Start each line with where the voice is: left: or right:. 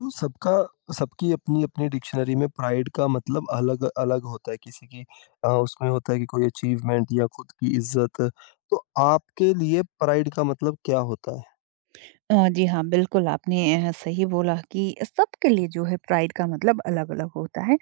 left: तो सबका सबकी अपनी अपनी डिक्शनरी में प्राइड का मतलब अलग अलग होता है किसी की उसमें होता है कि कोई अचीवमेंट या खुद की इज्जत। तो आपके लिए प्राइड का मतलब क्या होता है?
right: जी हाँ, बिल्कुल आपने सही बोला कि सबके लिए जो है प्राइड का मतलब अलग-अलग होता है।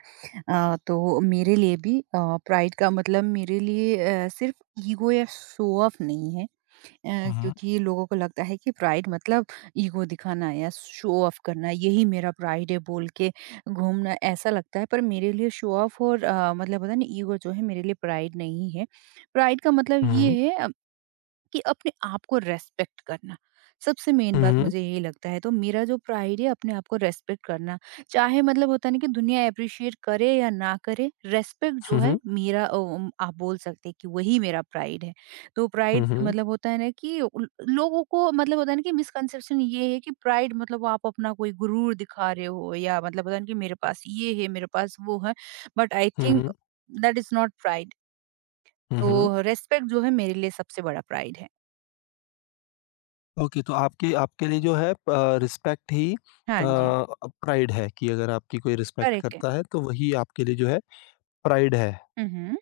right: तो मेरे लिए भी प्राइड का मतलब मेरे लिए सिर्फ़ ईगो या शो ऑफ़ नहीं है।
left: हम्म।
right: क्योंकि लोगों को लगता है कि प्राइड मतलब ईगो दिखाना या शो ऑफ़ करना, यही मेरा प्राइड है बोल के घूमना, ऐसा लगता है। पर मेरे लिए शो ऑफ़ और मतलब होता है ना ईगो जो है मेरे लिए प्राइड नहीं है। प्राइड का मतलब ये
left: हम्म।
right: है कि अपने आप को रेस्पेक्ट करना। सबसे मेन बात
left: हम्म।
right: मुझे यही लगता है, तो मेरा जो प्राइड है अपने आप को रेस्पेक्ट करना। चाहे मतलब होता नहीं कि दुनिया अप्रिशिएट करे या ना करे, रेस्पेक्ट जो है
left: हम्म।
right: मेरा आप बोल सकते हैं कि वही मेरा प्राइड है। तो प्राइड
left: हम्म।
right: मतलब होता है ना कि लोगों को मतलब होता है ना कि मिसकंसेप्शन ये है कि प्राइड मतलब आप अपना कोई गुरूर दिखा रहे हो या मतलब होता है ना कि मेरे पास ये है, मेरे पास वो है। But I think
left: hmm.
right: That is not pride.
left: Hmm.
right: तो रेस्पेक्ट जो है मेरे लिए सबसे बड़ा प्राइड है।
left: ओके, तो आपके आपके लिए जो है रिस्पेक्ट ही
right: हाँ जी।
left: प्राइड है कि अगर आपकी कोई रिस्पेक्ट
right: करेक्ट है।
left: करता है तो वही आपके लिए जो है प्राइड है।
right: हुँ, हुँ।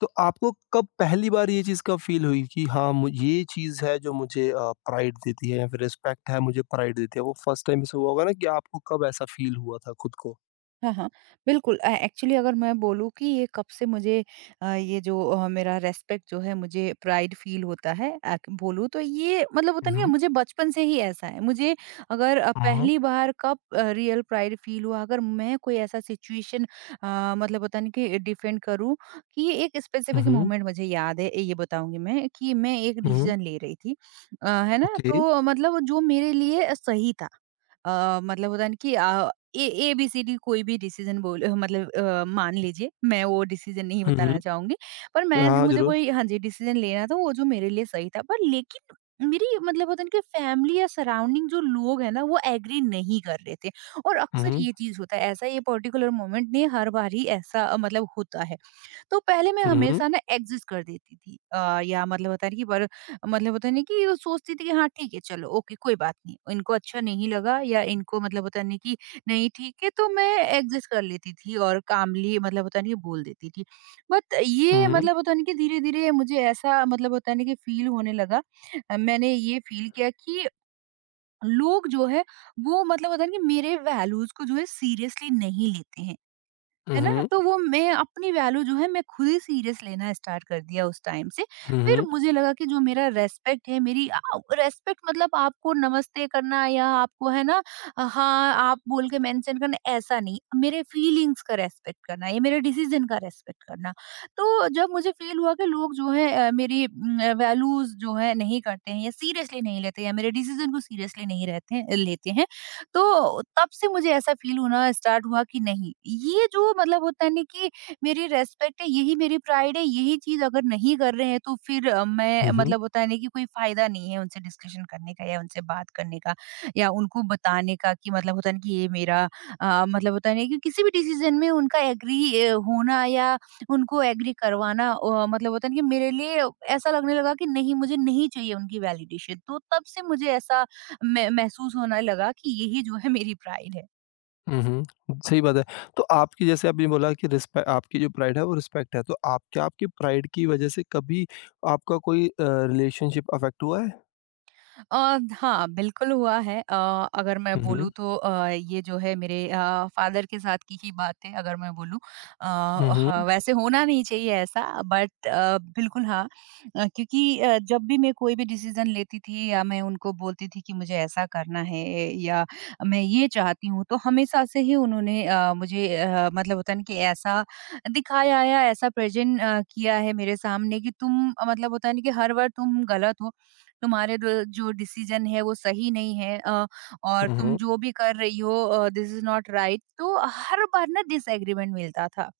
left: तो आपको कब पहली बार ये चीज़ कब फ़ील हुई कि हाँ, मु ये चीज़ है जो मुझे प्राइड देती है या फिर रिस्पेक्ट है मुझे प्राइड देती है? वो फर्स्ट टाइम ऐसा हुआ होगा ना कि आपको कब ऐसा फ़ील हुआ था खुद को?
right: हाँ, हाँ। बिल्कुल, एक्चुअली अगर मैं बोलूँ कि ये कब से मुझे ये जो मेरा रिस्पेक्ट जो है मुझे प्राइड फ़ील होता है बोलूँ, तो ये मतलब होता नहीं है,
left: हुँ,
right: मुझे बचपन से ही ऐसा है। मुझे अगर
left: हुँ,
right: पहली बार कब रियल प्राइड फ़ील हुआ अगर मैं कोई ऐसा सिचुएशन मतलब होता नहीं कि डिफेंड करूँ कि एक
left: हुँ,
right: स्पेसिफ़िक
left: हुँ,
right: मोमेंट मुझे याद है ये बताऊँगी मैं कि मैं एक
left: हुँ,
right: डिसीज़न ले रही थी। है ना?
left: ओके,
right: तो मतलब जो मेरे लिए सही था। मतलब होता है ना कि ए ए, बी, सी, डी कोई भी डिसीज़न बोल मतलब मान लीजिए, मैं वो डिसीज़न नहीं
left: हुँ,
right: बताना
left: हुँ।
right: चाहूँगी। पर मैं,
left: हाँ,
right: मुझे
left: ज़रूर।
right: कोई हाँ जी, डिसीज़न लेना था वो जो मेरे लिए सही था। पर लेकिन मेरी मतलब होता है ना कि फैमिली या सराउंडिंग जो लोग हैं ना वो एग्री नहीं कर रहे थे। और अक्सर
left: हुँ,
right: ये चीज़ होता है ऐसा, ये पर्टिकुलर मोमेंट नहीं, हर बार ही ऐसा मतलब होता है। तो पहले मैं
left: हुँ, हुँ,
right: हमेशा ना एग्जिस्ट कर देती थी, या मतलब होता है ना कि पर मतलब होता नहीं कि वो सोचती थी कि हाँ ठीक है चलो ओके, कोई बात नहीं, इनको अच्छा नहीं लगा या इनको मतलब होता नहीं कि नहीं ठीक है, तो मैं एग्जिस्ट कर लेती थी और कामली मतलब होता नहीं कि बोल देती थी। बट ये
left: हुँ,
right: मतलब होता नहीं कि धीरे धीरे मुझे ऐसा मतलब होता नहीं कि फील होने लगा। मैंने ये फील किया कि लोग जो है वो मतलब होता है ना कि मेरे वैल्यूज को जो है सीरियसली नहीं लेते हैं।
left: हुँ,
right: है ना?
left: हुँ,
right: तो वो मैं अपनी वैल्यू जो है मैं खुद ही सीरियस लेना स्टार्ट कर दिया उस टाइम से। फिर मुझे लगा कि जो मेरा रिस्पेक्ट है मेरी रिस्पेक्ट मतलब आपको नमस्ते करना या आपको है ना हाँ, आप बोल के मेंशन करना ऐसा नहीं। मेरे फीलिंग्स का रिस्पेक्ट करना या मेरे डिसीजन का रिस्पेक्ट करना। तो जब मुझे फ़ील हुआ कि लोग जो है मेरी वैल्यूज़ जो है नहीं करते हैं या सीरियसली नहीं लेते या मेरे डिसीजन को सीरियसली नहीं रहते लेते हैं, तो तब से मुझे ऐसा फील होना स्टार्ट हुआ कि नहीं, ये जो मतलब होता है ना कि मेरी रेस्पेक्ट है, यही मेरी प्राइड है। यही चीज अगर नहीं कर रहे हैं तो फिर मैं
left: हुँ, हुँ,
right: मतलब होता है ना कि कोई फायदा नहीं है उनसे डिस्कशन करने का या उनसे बात करने का या उनको बताने का कि मतलब होता है ना कि ये मेरा मतलब होता है ना कि किसी भी डिसीजन में उनका एग्री होना या उनको एग्री करवाना मतलब होता है ना कि मेरे लिए ऐसा लगने लगा कि नहीं, मुझे नहीं चाहिए उनकी वैलिडेशन, तो तब से मुझे ऐसा मैं महसूस होने लगा कि यही जो है मेरी प्राइड है।
left: हुँ, हुँ। सही बात है। तो आपकी, जैसे आपने बोला कि रिस्पे आपकी जो प्राइड है वो रिस्पेक्ट है। तो आप, क्या आपकी प्राइड की वज़ह से कभी आपका कोई रिलेशनशिप अफ़ेक्ट हुआ है?
right: हाँ, बिल्कुल हुआ है। अगर मैं
left: हुँ,
right: बोलूँ
left: हुँ,
right: तो ये जो है मेरे फ़ादर के साथ की ही बात है अगर मैं बोलूँ। अ,
left: हुँ, हुँ,
right: ह वैसे होना नहीं चाहिए ऐसा, बट बिल्कुल हाँ, क्योंकि जब भी मैं कोई भी डिसीज़न लेती थी या मैं उनको बोलती थी कि मुझे ऐसा करना है या मैं ये चाहती हूँ, तो हमेशा से ही उन्होंने मुझे मतलब होता है ना कि ऐसा दिखाया या ऐसा प्रेज़ेंट किया है मेरे सामने कि तुम मतलब होता है ना कि हर बार तुम गलत हो। तुम्हारे द जो डिसीजन है वो सही नहीं है, और
left: हुँ,
right: तुम
left: हुँ।
right: जो भी कर रही हो दिस इज नॉट राइट, तो हर बार ना डिसएग्रीमेंट मिलता था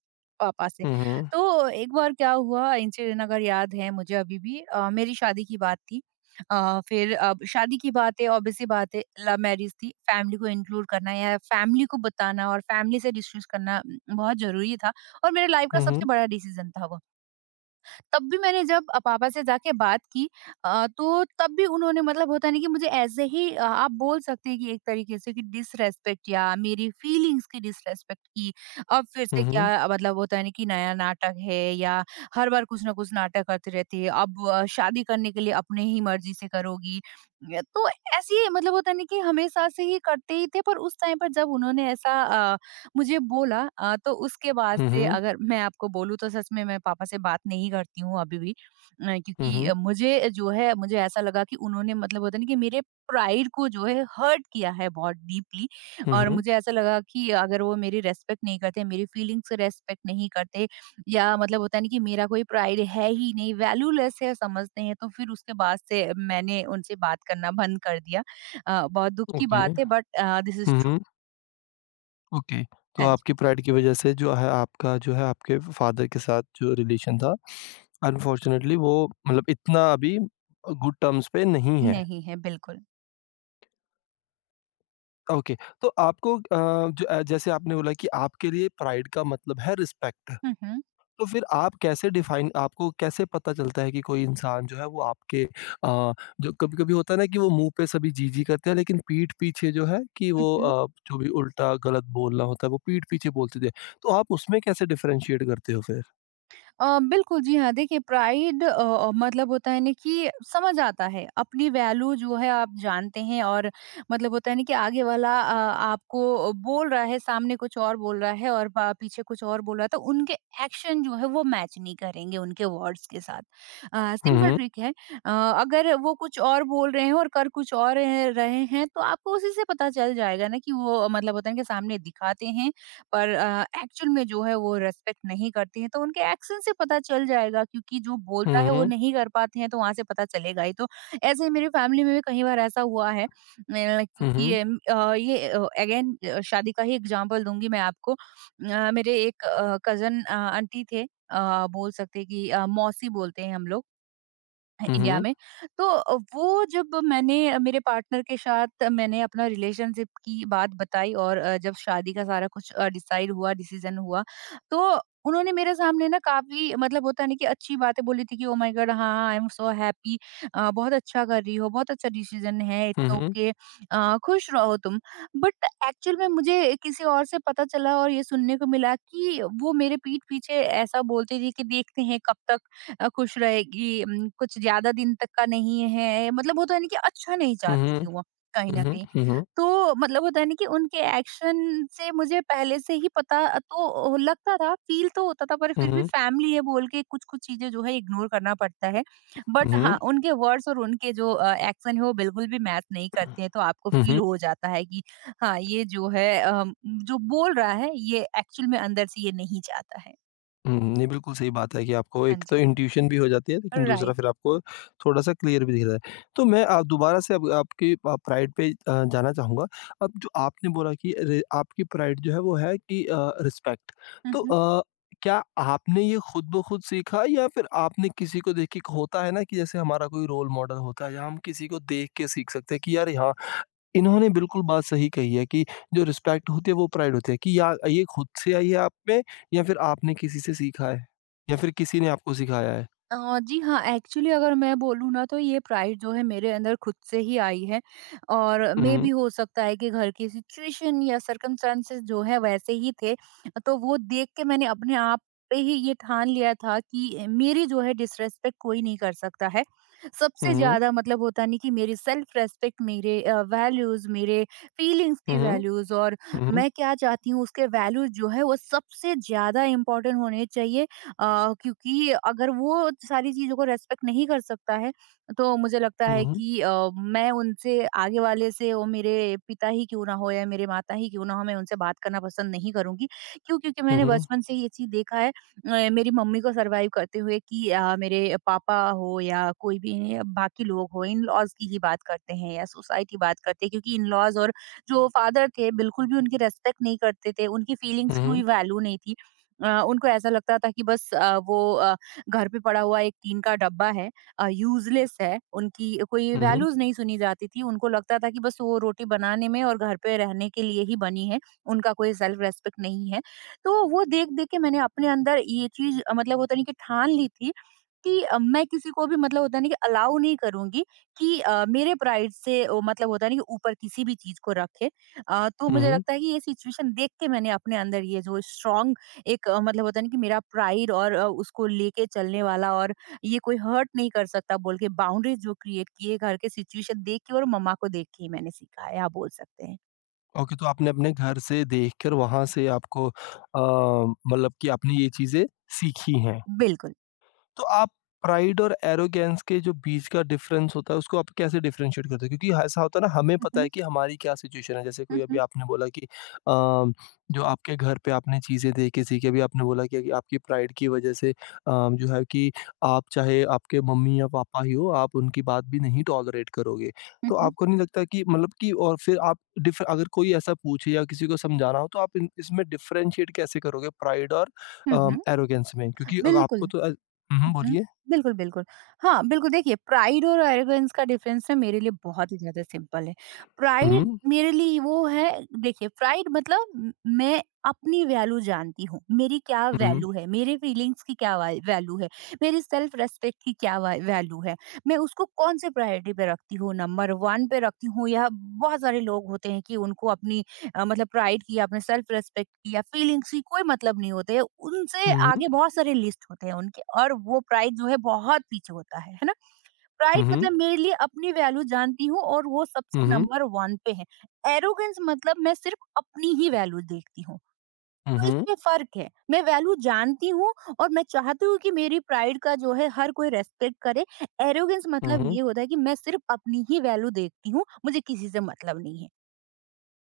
right: पापा से।
left: Mhm.
right: तो एक बार क्या हुआ इंसिडेंट अगर याद है मुझे अभी भी, मेरी शादी की बात थी। फिर अब शादी की बात है, obvious सी बात है, लव मैरिज थी, फैमिली को इंक्लूड करना या फैमिली को बताना और फैमिली से डिस्कस करना बहुत जरूरी था और मेरे लाइफ का
left: Mhm.
right: सबसे बड़ा डिसीजन था वो। तब भी मैंने जब पापा से जाके बात की तो तब भी उन्होंने मतलब होता है ना कि मुझे ऐसे ही आप बोल सकते हैं कि एक तरीके से कि डिसरेस्पेक्ट या मेरी फीलिंग्स की डिसरेस्पेक्ट की। अब फिर से
left: Mhm.
right: क्या मतलब होता है ना कि नया नाटक है या हर बार कुछ ना कुछ नाटक करती रहती है, अब शादी करने के लिए अपने ही मर्जी से करोगी। तो ऐसी मतलब होता है ना कि हमेशा से ही करते ही थे, पर उस टाइम पर जब उन्होंने ऐसा मुझे बोला तो उसके बाद से
left: Mhm,
right: अगर मैं आपको बोलूँ तो सच में मैं पापा से बात नहीं करती हूँ अभी भी। क्योंकि
left: mhm,
right: मुझे जो है, मुझे ऐसा लगा कि उन्होंने मतलब होता नहीं कि मेरे प्राइड को जो है हर्ट किया है बहुत डीपली। और
left: mhm,
right: मुझे ऐसा लगा कि अगर वो मेरी रेस्पेक्ट नहीं करते, मेरी फीलिंग्स को रेस्पेक्ट नहीं करते या मतलब होता नहीं कि मेरा कोई प्राइड है ही नहीं, वैल्यूलेस है समझते हैं, तो फिर उसके बाद से मैंने उनसे बात करना बंद कर दिया। बहुत दुख की
left: ओके।
right: बात है, but this is true.
left: Hmm, okay. तो
right: हाँ जी।
left: आपकी प्राइड की वज़ह से जो है, आपका जो है आपके फ़ादर के साथ जो रिलेशन था, अनफ़ॉर्च्युनेटली वो मतलब इतना अभी गुड टर्म्स पे नहीं है।
right: नहीं है, बिल्कुल।
left: ओके, तो आपको ज जैसे आपने बोला कि आपके लिए प्राइड का मतलब है रिस्पेक्ट।
right: हुँ, हुँ।
left: तो फिर आप कैसे डिफाइन, आपको कैसे पता चलता है कि कोई इंसान जो है वो आपके जो कभी-कभी होता है ना कि वो मुँह पे सभी जी-जी करते हैं लेकिन पीठ पीछे जो है कि
right: हुँ,
left: वो
right: हुँ।
left: जो भी उल्टा गलत बोलना होता है वो पीठ पीछे बोलते थे। तो आप उसमें कैसे डिफरेंशिएट करते हो फिर?
right: बिल्कुल, जी हाँ। देखिए, प्राइड मतलब होता है ना कि समझ आता है, अपनी वैल्यू जो है आप जानते हैं और मतलब होता है ना कि आगे वाला आपको बोल रहा है, सामने कुछ और बोल रहा है और प पीछे कुछ और बोल रहा है, तो उनके एक्शन जो है वो मैच नहीं करेंगे उनके वर्ड्स के साथ।
left: हुँ,
right: सिंपल
left: हुँ।
right: ट्रिक है। अगर वो कुछ और बोल रहे हैं और कर कुछ और रहे रहे हैं, तो आपको उसी से पता चल जाएगा ना कि वो मतलब होता है ना कि सामने दिखाते हैं पर एक्चुअल में जो है वो रिस्पेक्ट नहीं करती हैं, तो उनके एक्शन से पता चल जाएगा, क्योंकि जो बोलता
left: हुँ,
right: है वो
left: हुँ।
right: नहीं कर पाते हैं तो वहाँ से पता चलेगा ही। तो ऐसे ही मेरी फैमिली में भी कई बार ऐसा हुआ है।
left: हुँ,
right: क्योंकि
left: हुँ।
right: ये अगेन शादी का ही एग्ज़ाम्पल दूँगी मैं आपको। मेरे एक कज़न आंटी थे, बोल सकते हैं कि मौसी बोलते हैं हम लोग। है
left: हुँ,
right: इंडिया
left: हुँ।
right: में। तो वो जब मैंने मेरे पार्टनर के साथ मैंने अपना रिलेशनशिप की बात बताई और जब शादी का सारा कुछ डिसाइड हुआ, डिसीज़न हुआ, तो उन्होंने मेरे सामने ना काफ़ी मतलब होता है ना कि अच्छी बातें बोली थी कि ओह माय गॉड! हाँ, आई एम सो हैप्पी, बहुत अच्छा कर रही हो, बहुत अच्छा डिसीज़न है,
left: हुँ,
right: इट्स
left: हुँ।
right: ओके, खुश रहो तुम। बट एक्चुअल में मुझे किसी और से पता चला और ये सुनने को मिला कि वो मेरे पीठ पीछे ऐसा बोलती थी कि देखते हैं कब तक खुश रहेगी, कुछ ज़्यादा दिन तक का नहीं है, मतलब होता है ना कि अच्छा नहीं
left: हुँ,
right: चाहती थी
left: हुँ।
right: वो कहीं न कहीं।
left: हुँ, हुँ।
right: तो मतलब होता है ना कि उनके एक्शन से मुझे पहले से ही पता तो लगता था, फ़ील तो होता था, पर
left: हुँ,
right: फिर
left: हुँ। हुँ,
right: भी
left: हुँ।
right: फैमिली है बोल के कुछ-कुछ चीज़ें जो है इग्नोर करना पड़ता है।
left: हुँ,
right: बट हाँ,
left: हुँ।
right: उनके वर्ड्स और उनके जो एक्शन है वो बिल्कुल भी मैच नहीं करते हैं, तो आपको
left: हुँ,
right: फ़ील
left: हुँ।
right: हो जाता है कि हाँ, ये जो है जो बोल रहा है ये एक्चुअल में अंदर से ये नहीं चाहता है।
left: हुँ, नहीं बिल्कुल सही बात है कि आपको
right: हाँ
left: एक तो
right: जी।
left: इंट्यूशन भी हो जाती है, लेकिन दूसरा
right: राइट।
left: फिर आपको थोड़ा-सा क्लियर भी दिख रहा है। तो मैं आप दोबारा से अब आपकी प्राइड पे जाना चाहूँगा। अब जो आपने बोला कि रे आपकी प्राइड जो है वो है कि रिस्पेक्ट।
right: हुँ,
left: तो
right: हुँ।
left: क्या आपने ये खुद ब खुद सीखा या फिर आपने किसी को देख के, एक होता है ना कि जैसे हमारा कोई रोल मॉडल होता है या हम किसी को देख के सीख सकते हैं कि यार यहाँ इन्होंने बिल्कुल बात सही कही है कि जो रिस्पेक्ट होती है वो प्राइड होती है, कि या ये खुद से आई है आप में, या फिर आपने किसी से सीखा है, या फिर किसी ने आपको सिखाया है।
right: जी हाँ, एक्चुअली अगर मैं बोलूँ ना तो ये प्राइड जो है मेरे अंदर खुद से ही आई है और मेबी
left: हुँ,
right: हो सकता है कि घर की सिचुएशन या सर्कमस्टेंसेस जो है वैसे ही थे। तो वो देख के मैंने अपने आप पे ही ये ठान लिया था कि मेरी जो है डिसरिस्पेक्ट कोई नहीं कर सकता है। सबसे
left: हुँ,
right: ज़्यादा मतलब होता नहीं कि मेरी सेल्फ रिस्पेक्ट, मेरे वैल्यूज़, मेरे फीलिंग्स की
left: हुँ, हुँ,
right: वैल्यूज़ और
left: हुँ,
right: मैं क्या चाहती हूँ उसके वैल्यूज़ जो है वो सबसे ज़्यादा इम्पोर्टेंट होने चाहिए। क्योंकि अगर वो सारी चीज़ों को रेस्पेक्ट नहीं कर सकता है, तो मुझे लगता है
left: हुँ,
right: कि मैं उनसे आगे वाले से, वो मेरे पिता ही क्यों ना हो या मेरे माता ही क्यों ना हो, मैं उनसे बात करना पसंद नहीं करूँगी। क्यों? क्योंकि मैंने
left: हुँ,
right: बचपन से ये चीज़ देखा है, मेरी मम्मी को सर्वाइव करते हुए कि मेरे पापा हो या कोई भी बाकी लोग हो, इन-लॉज़ की ही बात करते हैं या सोसाइटी बात करते हैं, क्योंकि इन-लॉज़ और जो फादर थे बिल्कुल भी उनकी रेस्पेक्ट नहीं करते थे, उनकी फीलिंग्स की कोई वैल्यू नहीं थी। उनको ऐसा लगता था कि बस वो घर पे पड़ा हुआ एक टीन का डब्बा है, यूजलेस है, उनकी कोई
left: हुँ,
right: वैल्यूज नहीं सुनी जाती थी, उनको लगता था कि बस वो रोटी बनाने में और घर पे रहने के लिए ही बनी है, उनका कोई सेल्फ रेस्पेक्ट नहीं है। तो वो देख देख के मैंने अपने अंदर ये चीज मतलब होता नहीं कि ठान ली थी कि मैं किसी को भी मतलब होता नहीं कि अलाउ नहीं करूँगी कि मेरे प्राइड से ओ, मतलब होता नहीं कि ऊपर किसी भी चीज़ को रखे। तो मुझे
left: हुँ।
right: लगता है कि ये सिचुएशन देख के मैंने अपने अंदर ये जो स्ट्रॉन्ग एक मतलब होता है ना कि मेरा प्राइड और उसको लेके चलने वाला और ये कोई हर्ट नहीं कर सकता बोल के बाउंड्रीज जो क्रिएट किए, घर के सिचुएशन देख के और मम्मा को देख के ही मैंने सीखा है, आप बोल सकते हैं।
left: ओके, तो आपने अपने घर से देखकर वहाँ से आपको मतलब कि आपने ये चीज़ें सीखी हैं।
right: बिल्कुल।
left: तो आप प्राइड और एरोगेंस के जो बीच का डिफरेंस होता है उसको आप कैसे डिफरेंशिएट करते हो? क्योंकि ऐसा होता है ना, हमें
right: हुँ,
left: पता
right: हुँ।
left: है कि हमारी क्या सिचुएशन है। जैसे
right: हुँ,
left: कोई, अभी
right: हुँ।
left: आपने बोला कि जो आपके घर पे आपने चीज़ें देखी थी, कि अभी आपने बोला कि अभी आपकी प्राइड की वजह से जो है कि आप, चाहे आपके मम्मी या पापा ही हो, आप उनकी बात भी नहीं टॉलरेट करोगे।
right: हुँ,
left: तो
right: हुँ।
left: आपको नहीं लगता कि मतलब कि, और फिर आप डिफ अगर कोई ऐसा पूछे या किसी को समझाना हो तो आप इन, इसमें डिफरेंशिएट कैसे करोगे प्राइड और
right: हुँ, हुँ।
left: एरोगेंस में? क्योंकि अग
right: बिल्कुल।
left: आपको तो हुँ,
right: हुँ,
left: हुँ,
right: हुँ।
left: बोलिए।
right: बिल्कुल, बिल्कुल। हाँ, बिल्कुल, देखिए प्राइड और एरोगेंस का डिफ़रेंस ना मेरे लिए बहुत ही ज़्यादा सिंपल है। प्राइड
left: हुँ,
right: मेरे लिए वो है, देखिए प्राइड मतलब म मैं अपनी वैल्यू जानती हूँ, मेरी क्या
left: हुँ,
right: वैल्यू है, मेरे फीलिंग्स की क्या वै वैल्यू है, मेरी सेल्फ रिस्पेक्ट की क्या वै वैल्यू है। मैं उसको कौन-सी प्रायोरिटी पे रखती हूँ, नंबर 1 पे रखती हूँ, या बहुत सारे लोग होते हैं कि उनको अपनी मतलब प्राइड की, आपने सेल्फ रिस्पेक्ट की या फीलिंग्स की कोई मतलब नहीं होते हैं। उनसे
left: हुँ,
right: आगे बहुत सारे लिस्ट होते हैं उनके और वो प्राइड जो है बहुत पीछे होता है ना? प्राइड
left: हुँ,
right: मतलब मेरे लिए अपनी वैल्यू जानती हूँ और वो सबसे
left: हुँ,
right: नंबर 1 पे है। एरोगेंस मतलब मैं सिर्फ अपनी ही वैल्यू देखती हूँ। तो
left: हुँ,
right: इसमें फ़र्क है। मैं वैल्यू जानती हूँ और मैं चाहती हूँ कि मेरी प्राइड का जो है हर कोई रिस्पेक्ट करे। एरोगेंस मतलब
left: हुँ,
right: ये होता है कि मैं सिर्फ अपनी ही वैल्यू देखती हूँ, मुझे किसी से मतलब नहीं है।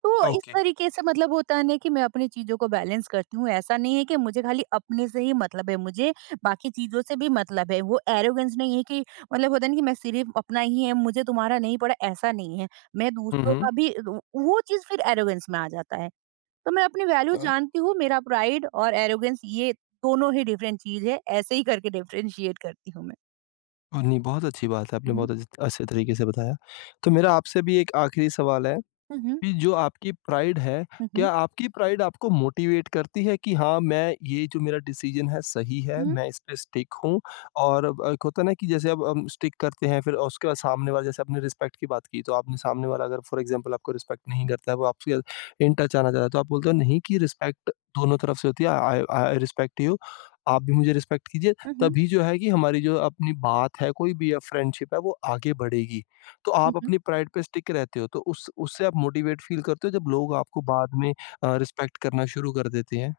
right: तो इस
left: ओके।
right: तरीके से मतलब होता है ना कि मैं अपनी चीजों को बैलेंस करती हूँ। ऐसा नहीं है कि मुझे खाली अपने से ही मतलब है, मुझे बाकी चीज़ों से भी मतलब है। वो एरोगेंस नहीं है कि मतलब होता है ना कि मैं सिर्फ़ अपना ही है, मुझे तुम्हारा नहीं पड़ा, ऐसा नहीं है। मैं
left: हुँ,
right: दूसरों
left: हुँ।
right: का भी व वो चीज़ फिर एरोगेंस में आ जाता है। तो मैं अपनी वैल्यू
left: अ,
right: जानती हूँ, मेरा प्राइड और एरोगेंस ये दोनों ही डिफरेंट चीज़ है। ऐसे ही करके डिफरेंशिएट करती हूँ मैं।
left: नहीं, बहुत अच्छी बात है, आपने
right: हुँ, हुँ।
left: बहुत अच्छे अच्छे तरीके से बताया। तो मेरा आपसे भी एक आखिरी सवाल है
right: हुँ, हुँ।
left: कि जो आपकी प्राइड है,
right: हुँ, हुँ।
left: क्या आपकी प्राइड आपको मोटिवेट करती है कि हाँ, मैं ये जो मेरा डिसीज़न है सही है,
right: हुँ, हुँ।
left: मैं इस पे स्टिक हूँ। और अब एक होता है ना कि जैसे अब हम स्टिक करते हैं फिर उसके बाद सामने वाला, जैसे आपने रिस्पेक्ट की बात की, तो आपने सामने वाला अगर फॉर एग्ज़ाम्पल आपको रिस्पेक्ट नहीं करता है, वो आपसे इन टच आना चाह रहा है, तो आप बोलते हो नहीं कि रिस्पेक्ट दोनों तरफ से होती है, आई आई रिस्पेक्ट यू, आप भी मुझे रिस्पेक्ट कीजिए,
right: हुँ, हुँ।
left: तभी जो है कि हमारी जो अपनी बात है, कोई भी या फ्रेंडशिप है, वो आगे बढ़ेगी। तो
right: हुँ,
left: आप
right: हुँ।
left: अपनी प्राइड पे स्टिक रहते हो, तो उस उससे आप मोटिवेट फ़ील करते हो जब लोग आपको बाद में रिस्पेक्ट करना शुरू कर देते हैं?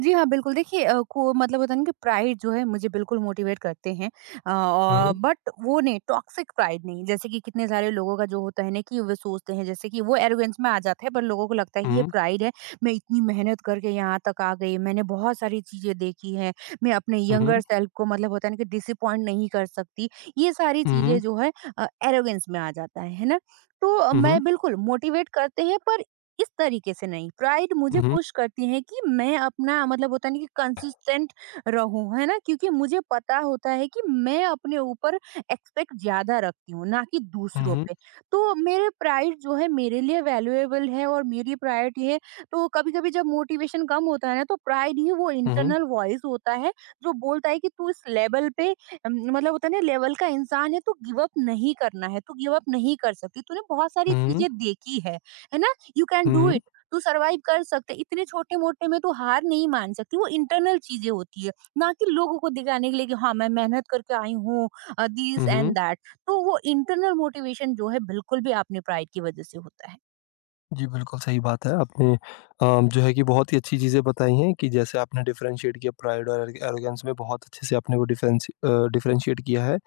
right: जी हाँ, बिल्कुल, देखिए अ, को मतलब होता है ना कि प्राइड जो है मुझे बिल्कुल मोटिवेट करते हैं,
left: हुँ,
right: बट वो नहीं, टॉक्सिक प्राइड नहीं। जैसे कि कितने सारे लोगों का जो होता है ना कि वे सोचते हैं जैसे कि वो एरोगेंस में आ जाता है पर लोगों को लगता है कि ये
left: हुँ,
right: प्राइड है, मैं इतनी मेहनत करके यहाँ तक आ गई, मैंने बहुत सारी चीज़ें देखी हैं, मैं अपने
left: हुँ,
right: यंगर सेल्फ को मतलब होता है ना कि डिसअपॉइंट नहीं कर सकती। ये सारी चीज़ें
left: हुँ,
right: जो है एरोगेंस में आ जाता है ना? तो
left: हुँ, हुँ,
right: मैं
left: हुँ,
right: बिल्कुल मोटिवेट करते हैं, पर इस तरीके से नहीं, प्राइड मुझे
left: हुँ,
right: पुश करती है कि मैं अपना मतलब होता नहीं कि कंसिस्टेंट रहूं, है ना, क्योंकि मुझे पता होता है कि मैं अपने ऊपर एक्सपेक्ट ज्यादा रखती हूँ ना कि
left: हुँ,
right: दूसरों
left: हुँ,
right: पे। तो मेरे प्राइड जो है मेरे लिए वैल्यूएबल है और मेरी प्राइड ये है। तो कभी कभी जब मोटिवेशन कम होता है ना, तो प्राइड ही वो
left: हुँ,
right: इंटरनल वॉइस होता है जो बोलता है कि तू इस लेवल पे मतलब होता है ना लेवल का इंसान है, तू गिव अप नहीं करना है, तू गिव अप नहीं कर सकती, तूने बहुत सारी
left: हुँ,
right: चीजें देखी है ना, यू कैन डू इट, तू सरवाइव कर सकते, इतने छोटे मोटे में तू हार नहीं मान सकती। वो इंटरनल चीजें होती है, ना कि लोगों को दिखाने के लिए कि हाँ, मैं मेहनत करके आई हूँ, this
left: hmm,
right: and
left: hmm.
right: That. तो वो इंटरनल मोटिवेशन जो है बिल्कुल भी आपने प्राइड की वजह से होता है।
left: जी, बिल्कुल सही बात है। आपने जो है कि बहुत ही अच्छी चीज़ें बताई हैं कि जैसे आपने डिफरेंशिएट किया प्राइड और एरोगेंस में, बहुत अच्छे से आपने वो डिफरेंस डिफरेंशिएट किया है।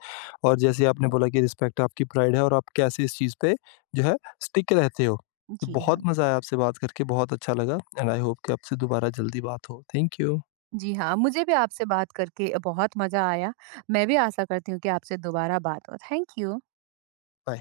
left: और जैसे आपने बोला कि रिस्पेक्ट आपकी प्राइड है और आप कैसे इस चीज़ पे जो है स्टिक रहते हो। तो
right: जी हाँ।
left: बहुत मज़ा आया आपसे बात करके, बहुत अच्छा लगा, एंड आई होप कि आपसे दोबारा जल्दी बात हो। थैंक यू,
right: जी हाँ, मुझे भी आपसे बात करके बहुत मजा आया। मैं भी आशा करती हूँ कि आपसे दोबारा बात हो। Thank you.
left: बाय।